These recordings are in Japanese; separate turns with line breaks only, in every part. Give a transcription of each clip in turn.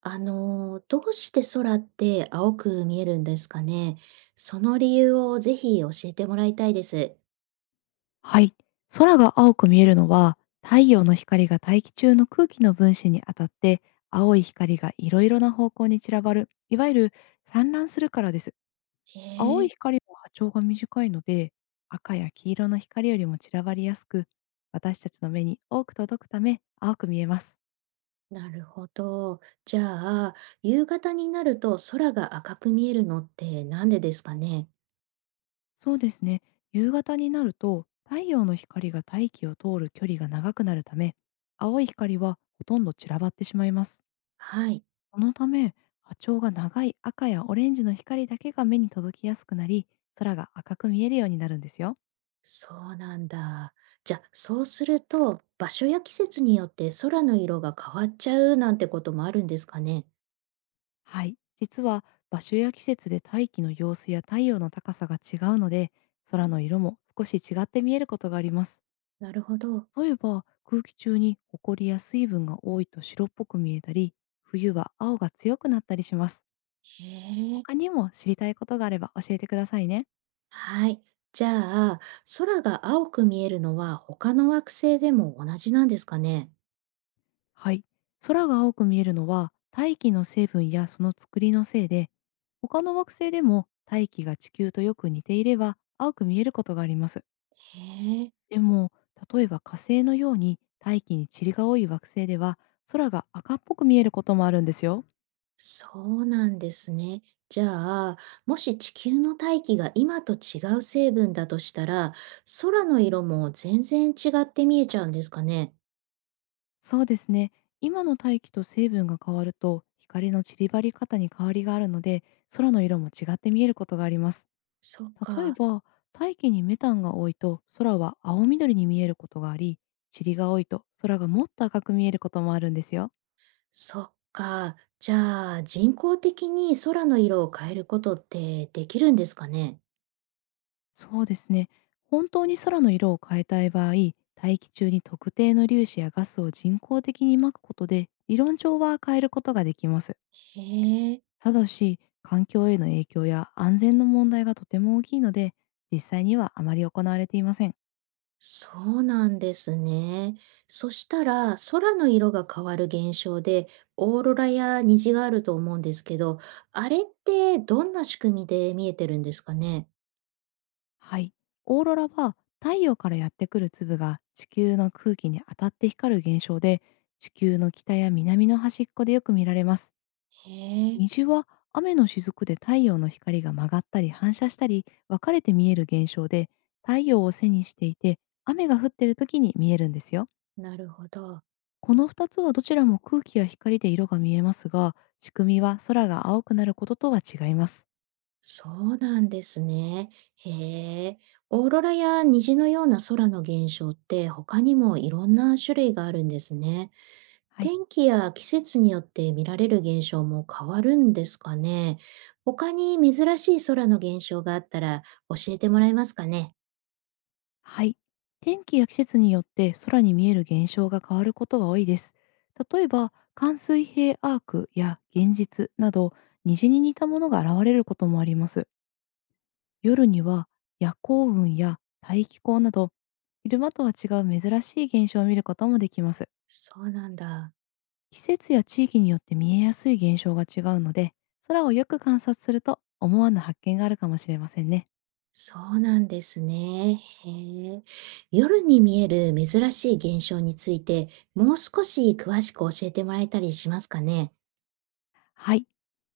どうして空って青く見えるんですかね。その理由をぜひ教えてもらいたいです。
はい。空が青く見えるのは、太陽の光が大気中の空気の分子に当たって、青い光がいろいろな方向に散らばる、いわゆる散乱するからです。
へ
青い
え、
光は波長が短いので、赤や黄色の光よりも散らばりやすく、私たちの目に多く届くため、青く見えます。
なるほど。じゃあ、夕方になると空が赤く見えるのってなんでですかね。
そうですね。夕方になると、太陽の光が大気を通る距離が長くなるため、青い光はほとんど散らばってしまいます。
はい、
そのため、波長が長い赤やオレンジの光だけが目に届きやすくなり、空が赤く見えるようになるんですよ。
そうなんだ。じゃあ、そうすると場所や季節によって空の色が変わっちゃうなんてこともあるんですかね。
はい。実は、場所や季節で大気の様子や太陽の高さが違うので、空の色も少し違って見えることがあります。
なるほど。
例えば、空気中に埃や水分が多いと白っぽく見えたり、冬は青が強くなったりします。
へえ。
他にも知りたいことがあれば教えてくださいね。
はい。じゃあ、空が青く見えるのは他の惑星でも同じなんですかね。
はい。空が青く見えるのは大気の成分やその作りのせいで、他の惑星でも大気が地球とよく似ていれば青く見えることがあります。
へえ、
でも、例えば火星のように大気に塵が多い惑星では空が赤っぽく見えることもあるんですよ。
そうなんですね。じゃあ、もし地球の大気が今と違う成分だとしたら、空の色も全然違って見えちゃうんですかね。
そうですね。今の大気と成分が変わると光の散りばり方に変わりがあるので、空の色も違って見えることがあります。
そっ
例え
か。
ば、大気にメタンが多いと空は青緑に見えることがあり、塵が多いと空がもっと赤く見えることもあるんですよ。
そっか。じゃあ、人工的に空の色を変えることってできるんですかね。
そうですね。本当に空の色を変えたい場合、大気中に特定の粒子やガスを人工的にまくことで理論上は変えることができます。
へえ。
ただし、環境への影響や安全の問題がとても大きいので、実際にはあまり行われていません。
そうなんですね。そしたら、空の色が変わる現象で、オーロラや虹があると思うんですけど、あれってどんな仕組みで見えてるんですかね。
はい。オーロラは太陽からやってくる粒が地球の空気に当たって光る現象で、地球の北や南の端っこでよく見られます。
へえ、
虹は雨の雫で太陽の光が曲がったり反射したり分かれて見える現象で、太陽を背にしていて雨が降っている時に見えるんですよ。
なるほど。
この2つはどちらも空気や光で色が見えますが、仕組みは空が青くなることとは違います。
そうなんですね。へえ、オーロラや虹のような空の現象って他にもいろんな種類があるんですね。
はい。
天気や季節によって見られる現象も変わるんですかね。他に珍しい空の現象があったら教えてもらえますかね。
はい。天気や季節によって空に見える現象が変わることは多いです。例えば、寒水平アークや現実など、虹に似たものが現れることもあります。夜には夜行雲や大気候など、昼間とは違う珍しい現象を見ることもできます。
そうなんだ。
季節や地域によって見えやすい現象が違うので、空をよく観察すると思わぬ発見があるかもしれませんね。
そうなんですね。へえ。夜に見える珍しい現象について、もう少し詳しく教えてもらえたりしますかね。
はい。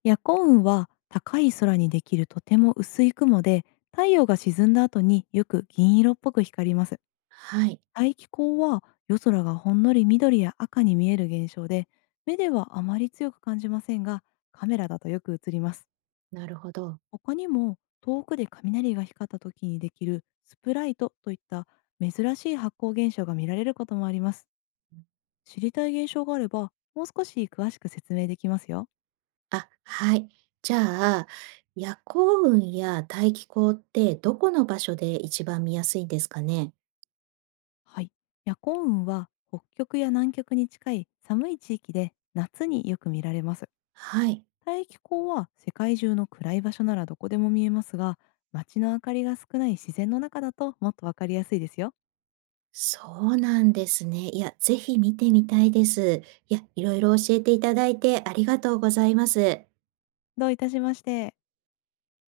夜行雲は高い空にできるとても薄い雲で、太陽が沈んだ後によく銀色っぽく光ります。
はい。
大気光は夜空がほんのり緑や赤に見える現象で、目ではあまり強く感じませんが、カメラだとよく映ります。
なるほど。
他にも遠くで雷が光った時にできるスプライトといった珍しい発光現象が見られることもあります。知りたい現象があれば、もう少し詳しく説明できますよ。
あ、はい。じゃあ、夜行雲や大気候ってどこの場所で一番見やすいんですかね。
はい。夜行雲は北極や南極に近い寒い地域で夏によく見られます。
はい。
大気候は世界中の暗い場所ならどこでも見えますが、街の明かりが少ない自然の中だともっとわかりやすいですよ。
そうなんですね。いや、ぜひ見てみたいです。いや、いろいろ教えていただいてありがとうございます。
どういたしまして。